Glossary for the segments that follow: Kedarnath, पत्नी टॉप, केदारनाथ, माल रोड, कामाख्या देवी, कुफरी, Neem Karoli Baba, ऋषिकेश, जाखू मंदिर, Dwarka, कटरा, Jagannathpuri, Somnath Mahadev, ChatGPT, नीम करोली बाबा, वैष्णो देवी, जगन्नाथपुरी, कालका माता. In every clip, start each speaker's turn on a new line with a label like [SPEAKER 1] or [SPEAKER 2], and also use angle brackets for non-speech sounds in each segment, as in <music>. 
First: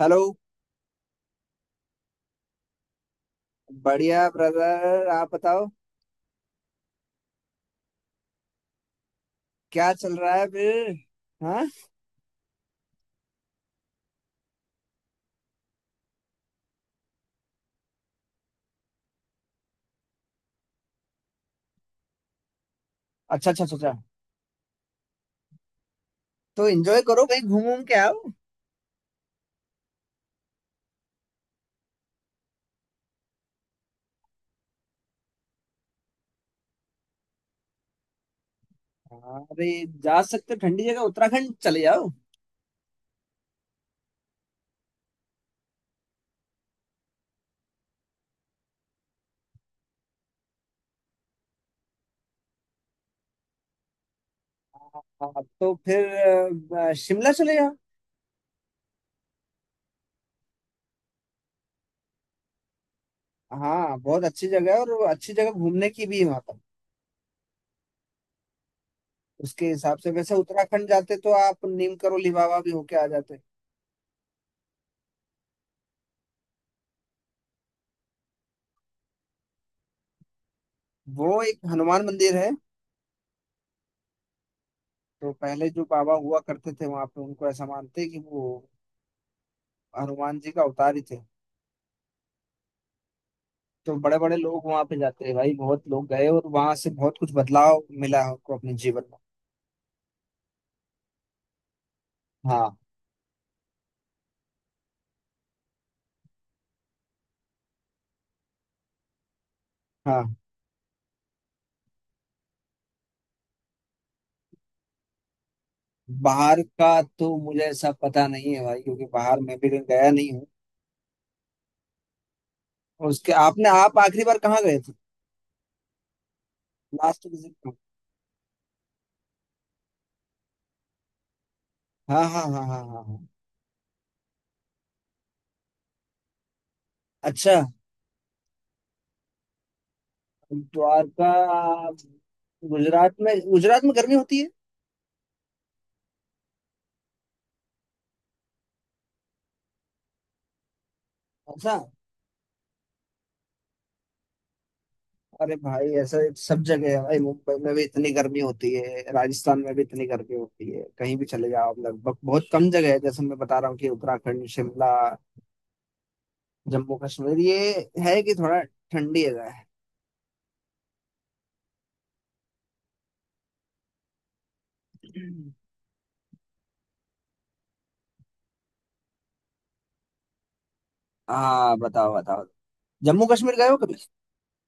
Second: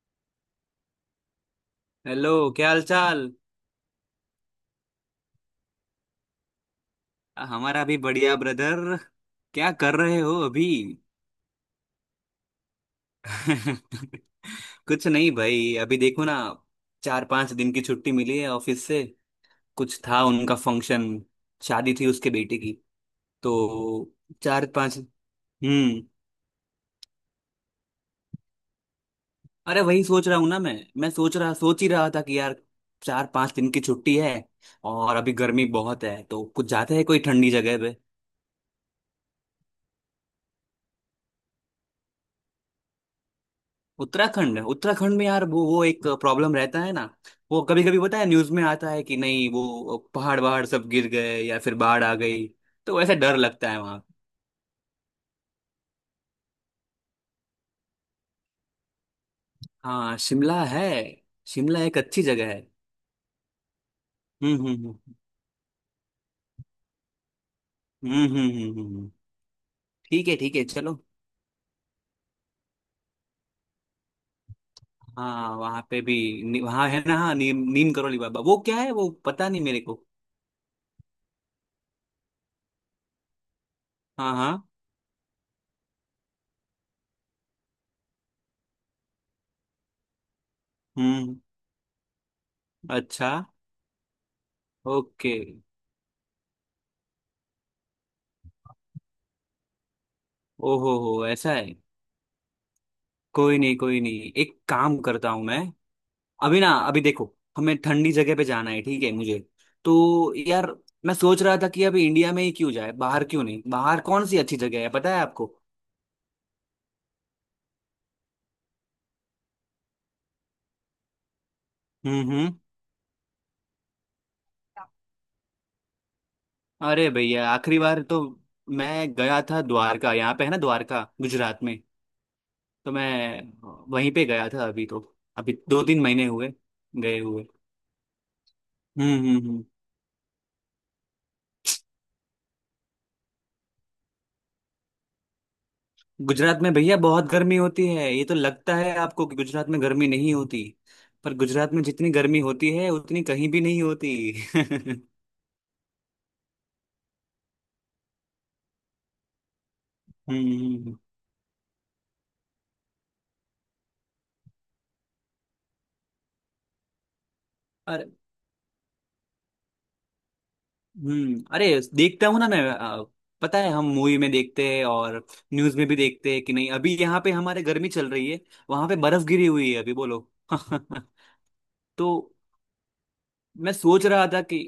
[SPEAKER 1] Hello.
[SPEAKER 2] Hello. क्या हाल चाल।
[SPEAKER 1] बढ़िया ब्रदर आप बताओ।
[SPEAKER 2] हमारा भी बढ़िया ब्रदर। क्या
[SPEAKER 1] क्या
[SPEAKER 2] कर
[SPEAKER 1] चल
[SPEAKER 2] रहे
[SPEAKER 1] रहा
[SPEAKER 2] हो
[SPEAKER 1] है
[SPEAKER 2] अभी।
[SPEAKER 1] फिर? हाँ।
[SPEAKER 2] <laughs> कुछ नहीं भाई, अभी देखो ना। चार पांच दिन की छुट्टी मिली है ऑफिस से। कुछ था उनका फंक्शन। शादी थी उसके बेटे की।
[SPEAKER 1] अच्छा अच्छा अच्छा अच्छा।
[SPEAKER 2] तो चार पांच। हम्म।
[SPEAKER 1] तो एंजॉय करो कहीं घूम घूम के आओ।
[SPEAKER 2] अरे, वही सोच रहा हूँ ना मैं। मैं सोच ही रहा था कि यार, चार पांच दिन की छुट्टी है। और अभी गर्मी बहुत है, तो कुछ जाते हैं कोई ठंडी जगह।
[SPEAKER 1] हाँ, अरे जा सकते हो ठंडी जगह उत्तराखंड चले जाओ।
[SPEAKER 2] उत्तराखंड, उत्तराखंड में यार वो एक प्रॉब्लम रहता है ना। वो कभी कभी पता है न्यूज में आता है कि नहीं, वो पहाड़ वहाड़ सब गिर गए या फिर बाढ़ आ गई। तो वैसे डर लगता है वहां।
[SPEAKER 1] हाँ, तो फिर शिमला चले जाओ।
[SPEAKER 2] हाँ शिमला है। शिमला एक अच्छी जगह है।
[SPEAKER 1] हाँ बहुत अच्छी
[SPEAKER 2] हम्म
[SPEAKER 1] जगह है और
[SPEAKER 2] हम्म
[SPEAKER 1] वो अच्छी जगह घूमने की भी है वहाँ पर।
[SPEAKER 2] हम्म।
[SPEAKER 1] उसके हिसाब से
[SPEAKER 2] ठीक
[SPEAKER 1] वैसे
[SPEAKER 2] है, ठीक है,
[SPEAKER 1] उत्तराखंड
[SPEAKER 2] चलो।
[SPEAKER 1] जाते तो आप नीम करोली बाबा भी होके आ जाते।
[SPEAKER 2] हाँ वहाँ पे भी। वहाँ है ना। हाँ, नीम नीम करोली बाबा वो क्या है वो पता नहीं मेरे को।
[SPEAKER 1] वो एक हनुमान मंदिर है।
[SPEAKER 2] हाँ हाँ।
[SPEAKER 1] तो पहले जो बाबा हुआ करते थे वहां पे उनको ऐसा मानते हैं कि वो हनुमान जी का अवतार ही थे।
[SPEAKER 2] हम्म। अच्छा।
[SPEAKER 1] तो बड़े बड़े लोग वहां पे जाते
[SPEAKER 2] ओके।
[SPEAKER 1] हैं भाई, बहुत लोग गए और वहां से बहुत कुछ बदलाव मिला है उनको अपने जीवन में।
[SPEAKER 2] ओहो हो, ऐसा है।
[SPEAKER 1] हाँ
[SPEAKER 2] कोई नहीं कोई नहीं, एक काम करता हूँ मैं। अभी ना, अभी देखो। हमें ठंडी जगह पे जाना है, ठीक है मुझे। तो
[SPEAKER 1] हाँ।
[SPEAKER 2] यार, मैं सोच रहा था कि अभी इंडिया में ही क्यों जाए, बाहर क्यों नहीं, बाहर कौन सी अच्छी जगह है पता है आपको।
[SPEAKER 1] बाहर का तो मुझे ऐसा पता नहीं है भाई क्योंकि बाहर मैं भी गया नहीं हूँ।
[SPEAKER 2] हम्म।
[SPEAKER 1] और उसके आपने आप आखिरी बार कहाँ गए थे?
[SPEAKER 2] अरे
[SPEAKER 1] लास्ट
[SPEAKER 2] भैया,
[SPEAKER 1] विजिट।
[SPEAKER 2] आखिरी बार तो मैं गया था द्वारका, यहाँ पे है ना द्वारका, गुजरात में।
[SPEAKER 1] कहाँ? हाँ हाँ हाँ हाँ
[SPEAKER 2] तो
[SPEAKER 1] हाँ हाँ।
[SPEAKER 2] मैं वहीं पे गया था अभी तो। अभी दो तीन महीने हुए गए हुए।
[SPEAKER 1] अच्छा।
[SPEAKER 2] हम्म।
[SPEAKER 1] द्वारका। गुजरात में, गुजरात में गर्मी होती है।
[SPEAKER 2] गुजरात में भैया बहुत गर्मी होती है। ये तो लगता है आपको कि गुजरात में गर्मी नहीं होती। पर गुजरात
[SPEAKER 1] अच्छा।
[SPEAKER 2] में जितनी गर्मी होती है उतनी कहीं भी नहीं होती। <laughs>
[SPEAKER 1] अरे भाई ऐसा सब जगह है भाई, मुंबई में भी इतनी गर्मी होती है, राजस्थान में भी इतनी गर्मी होती है,
[SPEAKER 2] हम्म
[SPEAKER 1] कहीं भी चले जाओ आप। लगभग बहुत कम जगह है जैसे मैं बता रहा हूँ कि उत्तराखंड, शिमला, जम्मू कश्मीर, ये
[SPEAKER 2] अरे।
[SPEAKER 1] है कि थोड़ा ठंडी जगह है।
[SPEAKER 2] अरे, देखता हूँ ना मैं। पता है हम मूवी में देखते हैं और न्यूज में भी देखते हैं कि नहीं अभी यहाँ पे हमारे गर्मी चल रही है। वहां पे बर्फ गिरी हुई है अभी, बोलो। <laughs>
[SPEAKER 1] हाँ
[SPEAKER 2] तो
[SPEAKER 1] बताओ बताओ। जम्मू कश्मीर गए
[SPEAKER 2] मैं
[SPEAKER 1] हो कभी?
[SPEAKER 2] सोच रहा था कि,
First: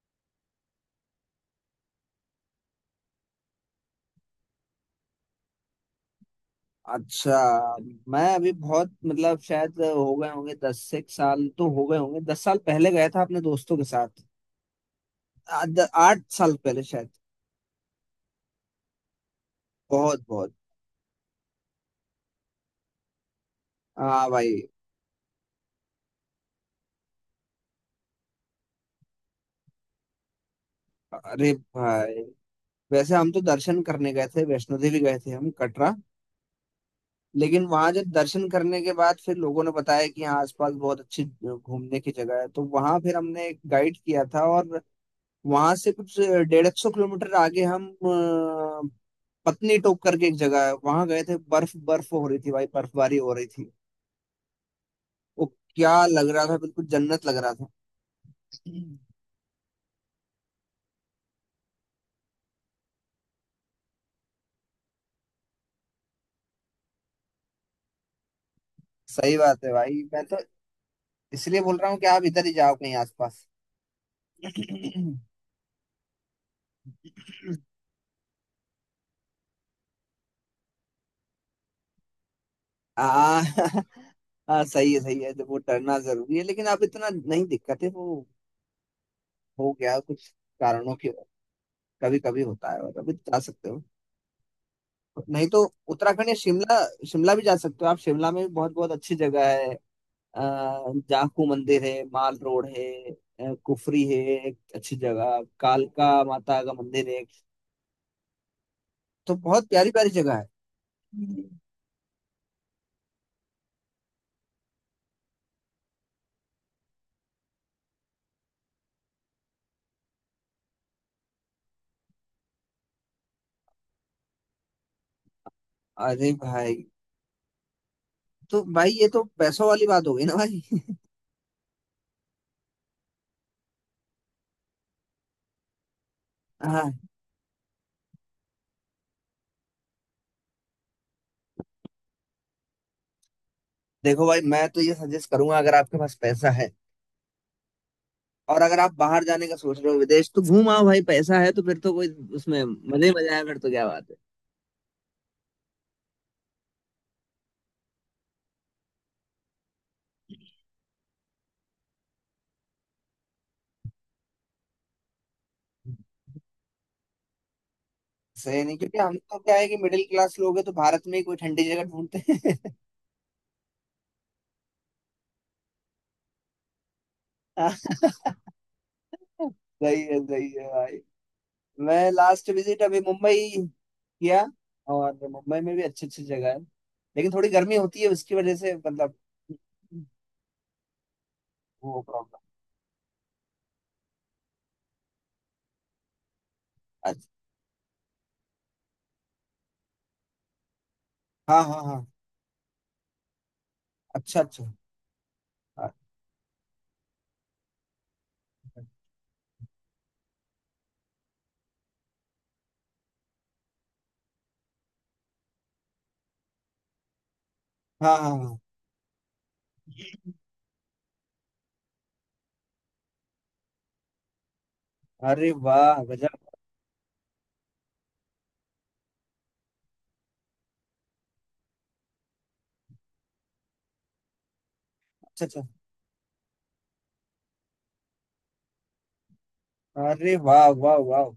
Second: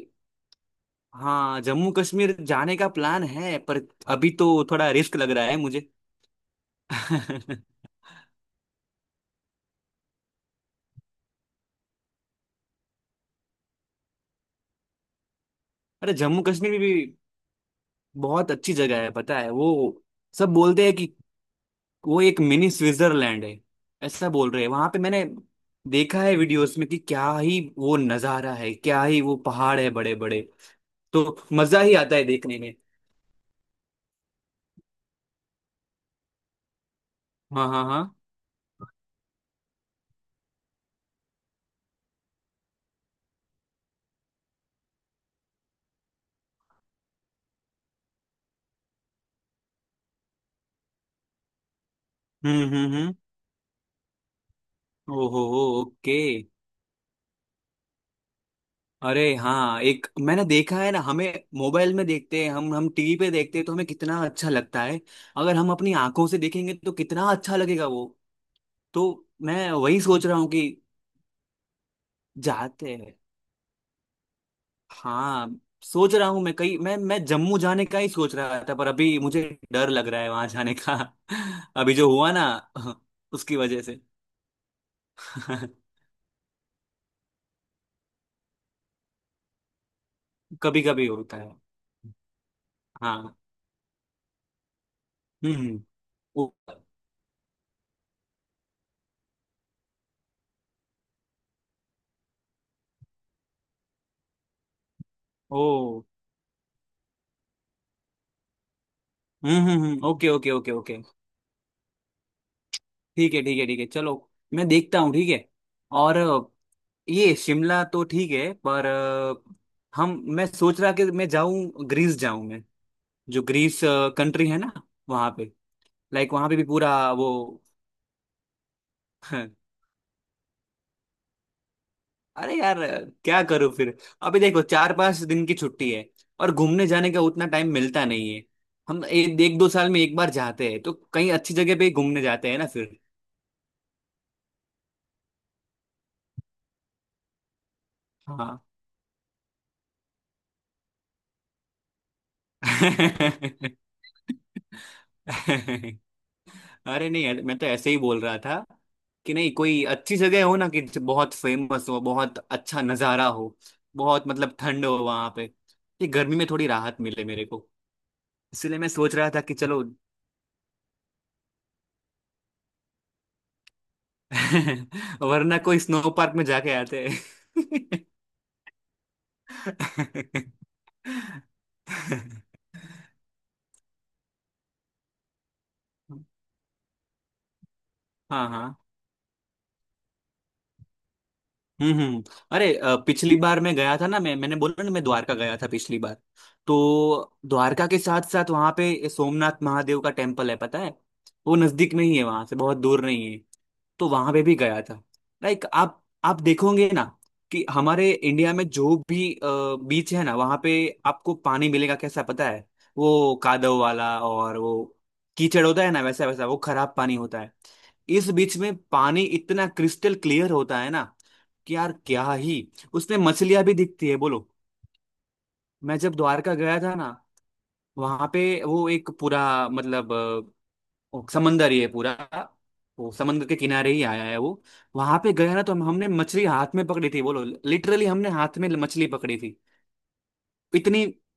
[SPEAKER 2] हाँ, जम्मू कश्मीर जाने का प्लान है पर अभी तो थोड़ा रिस्क लग रहा है मुझे।
[SPEAKER 1] अच्छा।
[SPEAKER 2] <laughs>
[SPEAKER 1] मैं अभी बहुत, मतलब शायद हो गए होंगे दस से एक साल, तो हो गए होंगे 10 साल पहले गया था अपने दोस्तों के साथ।
[SPEAKER 2] अरे
[SPEAKER 1] आठ
[SPEAKER 2] जम्मू
[SPEAKER 1] साल
[SPEAKER 2] कश्मीर भी,
[SPEAKER 1] पहले शायद।
[SPEAKER 2] भी बहुत अच्छी जगह है पता है वो।
[SPEAKER 1] बहुत बहुत।
[SPEAKER 2] सब बोलते हैं कि वो एक मिनी स्विट्जरलैंड है।
[SPEAKER 1] हाँ
[SPEAKER 2] ऐसा बोल
[SPEAKER 1] भाई।
[SPEAKER 2] रहे हैं, वहां पे मैंने देखा है वीडियोस में कि क्या ही वो नजारा है, क्या ही वो पहाड़ है बड़े बड़े। तो
[SPEAKER 1] अरे
[SPEAKER 2] मजा ही आता
[SPEAKER 1] भाई।
[SPEAKER 2] है देखने में।
[SPEAKER 1] वैसे हम तो दर्शन करने गए थे, वैष्णो देवी गए थे हम, कटरा। लेकिन
[SPEAKER 2] हाँ हाँ
[SPEAKER 1] वहां
[SPEAKER 2] हाँ।
[SPEAKER 1] जब दर्शन करने के बाद फिर लोगों ने बताया कि यहाँ आसपास बहुत अच्छी घूमने की जगह है, तो वहां फिर हमने एक गाइड किया था और वहां से कुछ डेढ़ एक सौ किलोमीटर आगे हम पत्नी टॉप करके एक जगह है, वहां गए थे। बर्फ बर्फ हो रही थी भाई,
[SPEAKER 2] हम्म।
[SPEAKER 1] बर्फबारी हो रही थी
[SPEAKER 2] ओहो।
[SPEAKER 1] वो। क्या
[SPEAKER 2] ओके।
[SPEAKER 1] लग रहा था, बिल्कुल जन्नत लग रहा था।
[SPEAKER 2] अरे हाँ, एक मैंने देखा है ना, हमें मोबाइल में देखते हैं, हम टीवी पे देखते हैं तो हमें कितना अच्छा लगता है। अगर हम अपनी आंखों से देखेंगे तो कितना अच्छा लगेगा वो। तो
[SPEAKER 1] सही बात
[SPEAKER 2] मैं
[SPEAKER 1] है
[SPEAKER 2] वही
[SPEAKER 1] भाई, मैं
[SPEAKER 2] सोच
[SPEAKER 1] तो
[SPEAKER 2] रहा हूँ कि
[SPEAKER 1] इसलिए बोल रहा हूँ कि आप इधर ही जाओ कहीं
[SPEAKER 2] जाते हैं।
[SPEAKER 1] आसपास।
[SPEAKER 2] हाँ, सोच रहा हूँ मैं कहीं, मैं जम्मू जाने का ही सोच रहा था पर अभी मुझे डर लग रहा है वहां जाने का। <laughs> अभी जो हुआ ना।
[SPEAKER 1] आ,
[SPEAKER 2] <laughs> उसकी वजह
[SPEAKER 1] <laughs>
[SPEAKER 2] से। <laughs>
[SPEAKER 1] हाँ सही है सही है, जब वो डरना जरूरी है लेकिन अब इतना नहीं दिक्कत है वो। हो गया कुछ
[SPEAKER 2] कभी
[SPEAKER 1] कारणों
[SPEAKER 2] कभी
[SPEAKER 1] के।
[SPEAKER 2] होता है।
[SPEAKER 1] कभी कभी होता है और अभी
[SPEAKER 2] हाँ
[SPEAKER 1] जा सकते हो, नहीं
[SPEAKER 2] हम्म
[SPEAKER 1] तो
[SPEAKER 2] हम्म,
[SPEAKER 1] उत्तराखंड या
[SPEAKER 2] ओ
[SPEAKER 1] शिमला। शिमला भी जा सकते हो आप, शिमला में भी बहुत बहुत अच्छी जगह है। अ, जाखू मंदिर है, माल रोड है, कुफरी है, एक अच्छी जगह
[SPEAKER 2] ओ।
[SPEAKER 1] कालका माता का मंदिर है। तो बहुत प्यारी प्यारी
[SPEAKER 2] ओके
[SPEAKER 1] जगह है।
[SPEAKER 2] Okay okay okay. ठीक है ठीक है ठीक है, चलो। मैं देखता हूँ, ठीक है। और ये शिमला तो ठीक है पर, हम मैं सोच रहा कि मैं जाऊं, ग्रीस जाऊं। जो ग्रीस कंट्री है ना, वहां पे
[SPEAKER 1] अरे
[SPEAKER 2] लाइक वहां पे भी
[SPEAKER 1] भाई।
[SPEAKER 2] पूरा वो।
[SPEAKER 1] तो भाई ये तो पैसों
[SPEAKER 2] <laughs>
[SPEAKER 1] वाली बात हो गई ना भाई।
[SPEAKER 2] अरे यार, क्या करूं फिर। अभी देखो, चार पांच दिन की छुट्टी है और घूमने
[SPEAKER 1] हाँ,
[SPEAKER 2] जाने का उतना टाइम मिलता नहीं है। हम एक दो साल में एक बार जाते हैं तो कहीं अच्छी जगह पे ही घूमने जाते हैं ना फिर।
[SPEAKER 1] देखो भाई मैं तो ये सजेस्ट करूंगा, अगर आपके पास पैसा है और
[SPEAKER 2] हाँ।
[SPEAKER 1] अगर आप बाहर जाने का सोच रहे हो विदेश, तो घूम आओ भाई। पैसा है तो फिर तो कोई, उसमें मजे ही मजा है, फिर तो क्या बात है।
[SPEAKER 2] <laughs> अरे नहीं यार, मैं तो ऐसे ही बोल रहा था कि नहीं कोई अच्छी जगह हो ना, कि जो बहुत फेमस हो, बहुत अच्छा नज़ारा हो, बहुत मतलब ठंड हो वहां पे, ये गर्मी में थोड़ी राहत मिले मेरे को।
[SPEAKER 1] सही नहीं,
[SPEAKER 2] इसलिए मैं
[SPEAKER 1] क्योंकि
[SPEAKER 2] सोच
[SPEAKER 1] हम
[SPEAKER 2] रहा
[SPEAKER 1] तो
[SPEAKER 2] था कि
[SPEAKER 1] क्या है कि
[SPEAKER 2] चलो,
[SPEAKER 1] मिडिल क्लास लोग हैं तो भारत में ही कोई ठंडी जगह ढूंढते हैं।
[SPEAKER 2] <laughs> वरना कोई स्नो पार्क में जाके आते हैं।
[SPEAKER 1] <laughs> सही है भाई। मैं लास्ट
[SPEAKER 2] <laughs>
[SPEAKER 1] विजिट अभी मुंबई किया, और मुंबई में भी अच्छी अच्छी जगह है लेकिन थोड़ी गर्मी होती है, उसकी
[SPEAKER 2] हाँ
[SPEAKER 1] वजह
[SPEAKER 2] हाँ
[SPEAKER 1] से मतलब
[SPEAKER 2] हम्म
[SPEAKER 1] वो
[SPEAKER 2] हम्म।
[SPEAKER 1] प्रॉब्लम।
[SPEAKER 2] अरे पिछली बार मैं गया था ना, मैंने बोला ना मैं द्वारका गया था पिछली बार। तो
[SPEAKER 1] अच्छा।
[SPEAKER 2] द्वारका के साथ साथ वहां पे सोमनाथ महादेव का टेम्पल है पता है। वो
[SPEAKER 1] हाँ हाँ
[SPEAKER 2] नजदीक में
[SPEAKER 1] हाँ।
[SPEAKER 2] ही है, वहां से बहुत दूर नहीं है। तो वहां
[SPEAKER 1] अच्छा
[SPEAKER 2] पे भी
[SPEAKER 1] अच्छा।
[SPEAKER 2] गया था। लाइक,
[SPEAKER 1] हाँ
[SPEAKER 2] आप देखोगे ना कि हमारे इंडिया में जो भी बीच है ना वहां पे आपको पानी मिलेगा कैसा पता है। वो कादव वाला और वो कीचड़ होता है ना, वैसा वैसा वो खराब पानी होता है।
[SPEAKER 1] हाँ
[SPEAKER 2] इस बीच
[SPEAKER 1] हाँ।
[SPEAKER 2] में पानी इतना क्रिस्टल क्लियर होता है ना, कि यार क्या ही, उसमें मछलियां भी दिखती है बोलो।
[SPEAKER 1] अरे
[SPEAKER 2] मैं
[SPEAKER 1] वाह
[SPEAKER 2] जब
[SPEAKER 1] गजब।
[SPEAKER 2] द्वारका गया था ना, वहां पे वो एक पूरा, मतलब, वो समंदर ही है पूरा। वो समंदर के किनारे ही आया है वो। वहां पे
[SPEAKER 1] अच्छा
[SPEAKER 2] गया
[SPEAKER 1] अच्छा।
[SPEAKER 2] ना तो हमने मछली हाथ में पकड़ी थी बोलो। लिटरली हमने हाथ में मछली पकड़ी थी,
[SPEAKER 1] अरे वाह वाह
[SPEAKER 2] इतनी।
[SPEAKER 1] वाह।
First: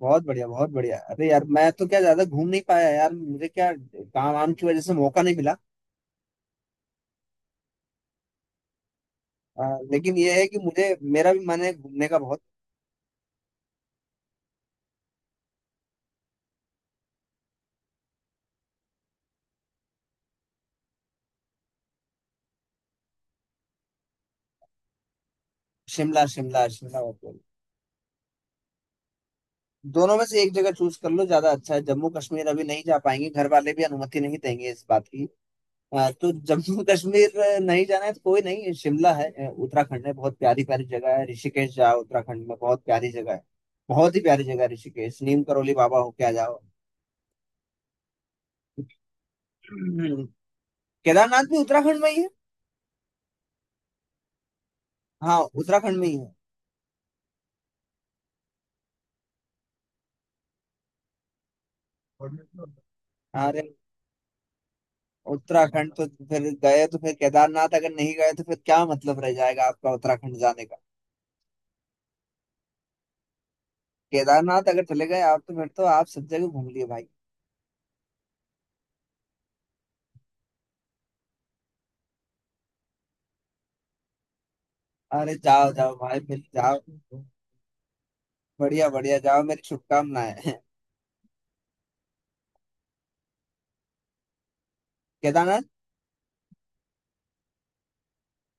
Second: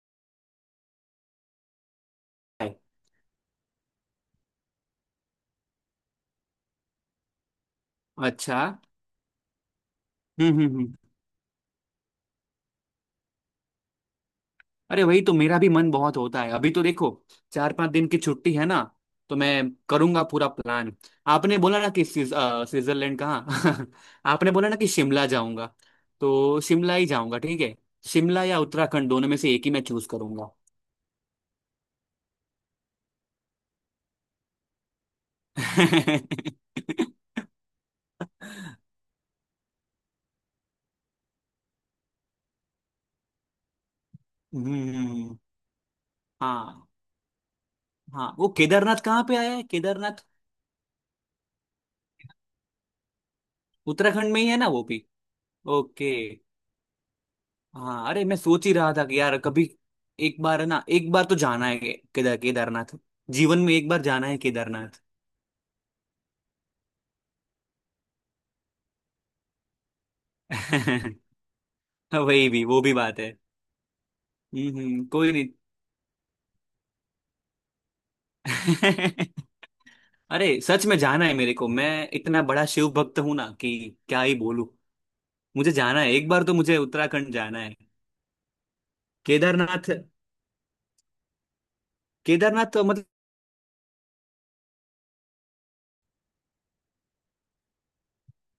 [SPEAKER 1] बहुत बढ़िया बहुत बढ़िया, अरे यार मैं तो क्या, ज्यादा घूम नहीं पाया यार, मुझे क्या काम वाम की वजह से मौका नहीं मिला।
[SPEAKER 2] अच्छा
[SPEAKER 1] लेकिन यह है
[SPEAKER 2] हम्म
[SPEAKER 1] कि
[SPEAKER 2] हम्म हम्म।
[SPEAKER 1] मुझे, मेरा भी मन है घूमने का बहुत।
[SPEAKER 2] अरे वही तो मेरा भी मन बहुत होता है, अभी तो देखो चार पांच दिन की छुट्टी है ना। तो मैं करूंगा पूरा प्लान। आपने बोला ना कि स्विट्जरलैंड कहाँ। <laughs> आपने बोला ना कि शिमला जाऊंगा।
[SPEAKER 1] शिमला
[SPEAKER 2] तो
[SPEAKER 1] शिमला
[SPEAKER 2] शिमला
[SPEAKER 1] शिमला
[SPEAKER 2] ही
[SPEAKER 1] बहुत
[SPEAKER 2] जाऊंगा,
[SPEAKER 1] बढ़िया।
[SPEAKER 2] ठीक है। शिमला या उत्तराखंड दोनों में से एक ही मैं चूज
[SPEAKER 1] दोनों में से
[SPEAKER 2] करूंगा।
[SPEAKER 1] एक जगह चूज कर लो, ज्यादा अच्छा है। जम्मू कश्मीर अभी नहीं जा पाएंगे, घर वाले भी अनुमति नहीं देंगे इस बात की। हाँ, तो जम्मू कश्मीर
[SPEAKER 2] <laughs>
[SPEAKER 1] नहीं जाना है तो कोई नहीं, शिमला है उत्तराखंड है, बहुत प्यारी प्यारी जगह है। ऋषिकेश जाओ, उत्तराखंड में बहुत प्यारी जगह है। बहुत ही प्यारी जगह है ऋषिकेश,
[SPEAKER 2] हम्म।
[SPEAKER 1] नीम करोली बाबा होके आ जाओ।
[SPEAKER 2] हाँ हाँ, वो केदारनाथ कहाँ पे आया है,
[SPEAKER 1] हम्म,
[SPEAKER 2] केदारनाथ
[SPEAKER 1] केदारनाथ भी उत्तराखंड में ही है।
[SPEAKER 2] उत्तराखंड में ही है ना वो भी।
[SPEAKER 1] हाँ उत्तराखंड में
[SPEAKER 2] ओके।
[SPEAKER 1] ही है।
[SPEAKER 2] हाँ अरे, मैं सोच ही रहा था कि यार कभी एक बार है ना, एक बार तो जाना है के- केदार केदारनाथ। जीवन
[SPEAKER 1] अरे
[SPEAKER 2] में एक बार जाना है केदारनाथ।
[SPEAKER 1] उत्तराखंड तो फिर गए तो फिर केदारनाथ अगर नहीं गए तो फिर क्या मतलब रह जाएगा आपका उत्तराखंड जाने का।
[SPEAKER 2] <laughs> वही भी वो भी बात है।
[SPEAKER 1] केदारनाथ अगर चले गए
[SPEAKER 2] कोई
[SPEAKER 1] आप,
[SPEAKER 2] नहीं।
[SPEAKER 1] तो फिर तो आप सब जगह घूम लिए भाई।
[SPEAKER 2] <laughs> अरे सच में जाना है मेरे को, मैं इतना बड़ा शिव भक्त हूं ना कि क्या ही बोलूं।
[SPEAKER 1] अरे
[SPEAKER 2] मुझे
[SPEAKER 1] जाओ जाओ
[SPEAKER 2] जाना है
[SPEAKER 1] भाई,
[SPEAKER 2] एक
[SPEAKER 1] फिर
[SPEAKER 2] बार, तो मुझे
[SPEAKER 1] जाओ।
[SPEAKER 2] उत्तराखंड जाना है
[SPEAKER 1] बढ़िया बढ़िया, जाओ, मेरी
[SPEAKER 2] केदारनाथ।
[SPEAKER 1] शुभकामनाएं।
[SPEAKER 2] केदारनाथ तो मतलब
[SPEAKER 1] केदारनाथ।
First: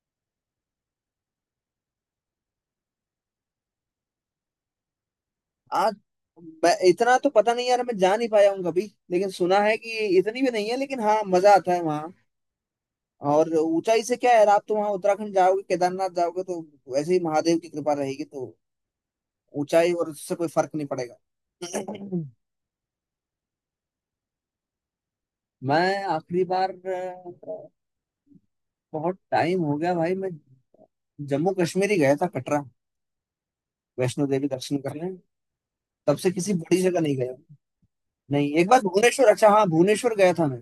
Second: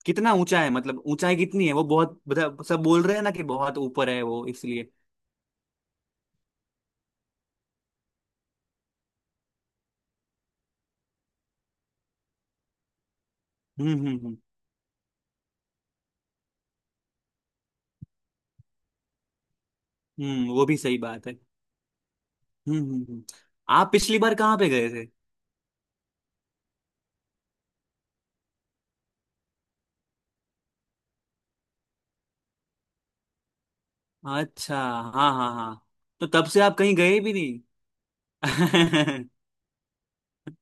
[SPEAKER 2] कितना ऊंचा है, मतलब ऊंचाई कितनी है वो बहुत, सब बोल रहे हैं ना कि बहुत ऊपर है वो इसलिए।
[SPEAKER 1] आज मैं इतना तो पता नहीं यार, मैं जा नहीं पाया हूँ कभी, लेकिन सुना है कि इतनी भी नहीं है, लेकिन हाँ मजा आता है वहाँ। और
[SPEAKER 2] हम्म
[SPEAKER 1] ऊंचाई से
[SPEAKER 2] हम्म
[SPEAKER 1] क्या
[SPEAKER 2] हम्म
[SPEAKER 1] है, आप तो वहाँ उत्तराखंड जाओगे, केदारनाथ जाओगे तो वैसे ही महादेव की कृपा रहेगी, तो ऊंचाई और उससे कोई
[SPEAKER 2] वो
[SPEAKER 1] फर्क
[SPEAKER 2] भी
[SPEAKER 1] नहीं
[SPEAKER 2] सही
[SPEAKER 1] पड़ेगा।
[SPEAKER 2] बात है।
[SPEAKER 1] <coughs> <clears throat>
[SPEAKER 2] हम्म हम्म, हम्म। आप पिछली बार कहाँ पे गए थे।
[SPEAKER 1] मैं आखिरी बार बहुत टाइम हो गया भाई, मैं जम्मू कश्मीर ही गया था, कटरा, वैष्णो देवी दर्शन
[SPEAKER 2] अच्छा।
[SPEAKER 1] करने।
[SPEAKER 2] हाँ हाँ हाँ।
[SPEAKER 1] तब
[SPEAKER 2] तो
[SPEAKER 1] से
[SPEAKER 2] तब
[SPEAKER 1] किसी
[SPEAKER 2] से आप
[SPEAKER 1] बड़ी
[SPEAKER 2] कहीं
[SPEAKER 1] जगह नहीं
[SPEAKER 2] गए भी
[SPEAKER 1] गया। नहीं एक बार
[SPEAKER 2] नहीं।
[SPEAKER 1] भुवनेश्वर, अच्छा
[SPEAKER 2] <laughs>
[SPEAKER 1] हाँ, भुवनेश्वर गया था मैं,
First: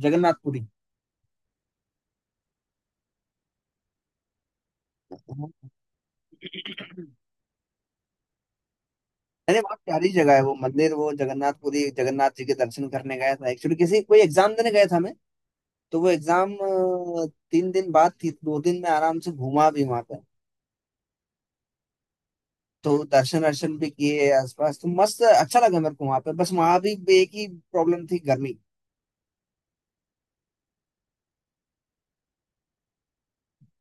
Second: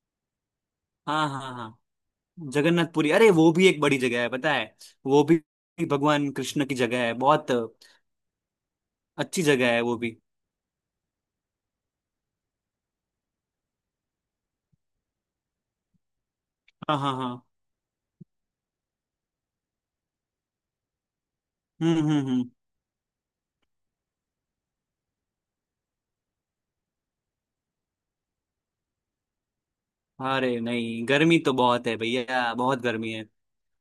[SPEAKER 1] जगन्नाथपुरी।
[SPEAKER 2] हाँ हाँ हाँ। जगन्नाथपुरी, अरे वो भी एक बड़ी जगह है पता है। वो भी भगवान कृष्ण की जगह है, बहुत अच्छी
[SPEAKER 1] अरे
[SPEAKER 2] जगह
[SPEAKER 1] बहुत
[SPEAKER 2] है वो
[SPEAKER 1] प्यारी
[SPEAKER 2] भी।
[SPEAKER 1] जगह है वो मंदिर, वो जगन्नाथपुरी, जगन्नाथ जी के दर्शन करने गया था। एक्चुअली किसी, कोई एग्जाम देने गया था मैं। तो वो एग्जाम
[SPEAKER 2] हाँ हाँ हाँ।
[SPEAKER 1] 3 दिन बाद थी, 2 दिन में आराम से घूमा भी वहां पे,
[SPEAKER 2] हम्म।
[SPEAKER 1] तो दर्शन दर्शन भी किए आसपास, तो मस्त अच्छा लगा मेरे को वहां पे। बस वहां भी एक ही प्रॉब्लम थी, गर्मी।
[SPEAKER 2] अरे नहीं, गर्मी तो बहुत है भैया, बहुत गर्मी है।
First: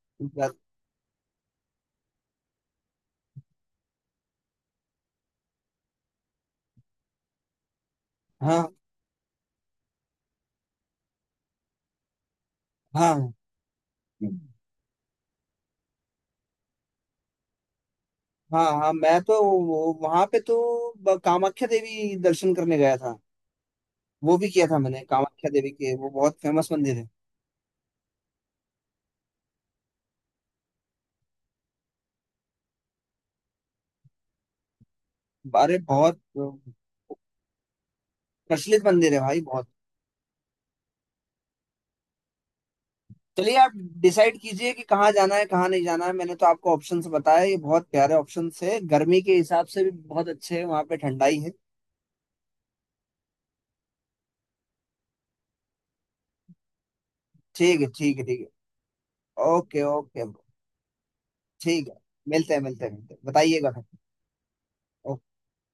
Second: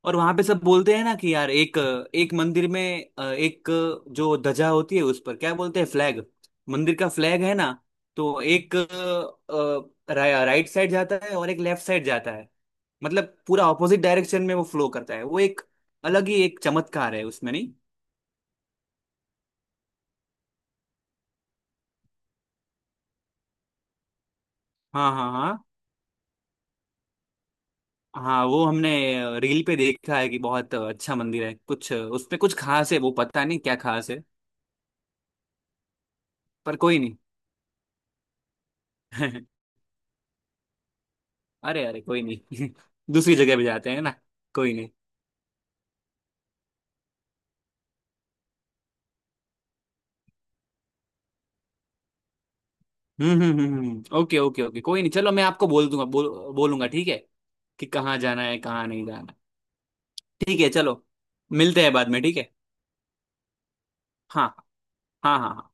[SPEAKER 2] और वहां पे सब बोलते हैं ना कि यार एक एक मंदिर में, एक जो ध्वजा होती है उस पर क्या बोलते हैं, फ्लैग। मंदिर का फ्लैग है ना, तो
[SPEAKER 1] हाँ
[SPEAKER 2] एक राइट साइड जाता है और एक लेफ्ट साइड जाता है।
[SPEAKER 1] हाँ
[SPEAKER 2] मतलब पूरा ऑपोजिट डायरेक्शन में वो फ्लो करता है, वो एक अलग ही एक चमत्कार है उसमें नहीं।
[SPEAKER 1] हाँ हाँ, मैं तो वहां पे तो कामाख्या देवी दर्शन करने गया था, वो भी किया था मैंने,
[SPEAKER 2] हाँ हाँ
[SPEAKER 1] कामाख्या
[SPEAKER 2] हाँ।
[SPEAKER 1] देवी के, वो बहुत फेमस मंदिर है।
[SPEAKER 2] हाँ, वो हमने रील पे देखा है कि बहुत अच्छा मंदिर है, कुछ उसमें कुछ खास है वो, पता नहीं क्या खास है।
[SPEAKER 1] अरे बहुत
[SPEAKER 2] पर कोई नहीं।
[SPEAKER 1] प्रचलित मंदिर है भाई, बहुत।
[SPEAKER 2] <laughs> अरे अरे कोई नहीं। <laughs> दूसरी
[SPEAKER 1] चलिए
[SPEAKER 2] जगह भी
[SPEAKER 1] आप
[SPEAKER 2] जाते हैं ना,
[SPEAKER 1] डिसाइड कीजिए
[SPEAKER 2] कोई
[SPEAKER 1] कि
[SPEAKER 2] नहीं।
[SPEAKER 1] कहाँ जाना है कहाँ नहीं जाना है। मैंने तो आपको ऑप्शंस बताए, ये बहुत प्यारे ऑप्शंस है, गर्मी के हिसाब से भी बहुत अच्छे हैं, वहाँ पे ठंडाई है।
[SPEAKER 2] हम्म। ओके ओके ओके, कोई नहीं चलो, मैं आपको बोल दूंगा, बोलूंगा ठीक है,
[SPEAKER 1] ठीक
[SPEAKER 2] कि
[SPEAKER 1] है ठीक
[SPEAKER 2] कहाँ
[SPEAKER 1] है ठीक
[SPEAKER 2] जाना
[SPEAKER 1] है।
[SPEAKER 2] है कहाँ नहीं जाना।
[SPEAKER 1] Okay okay.
[SPEAKER 2] ठीक है चलो, मिलते
[SPEAKER 1] ठीक
[SPEAKER 2] हैं
[SPEAKER 1] है।
[SPEAKER 2] बाद में, ठीक है।
[SPEAKER 1] मिलते हैं मिलते हैं मिलते हैं, बताइएगा फिर।
[SPEAKER 2] हाँ हाँ हाँ हाँ।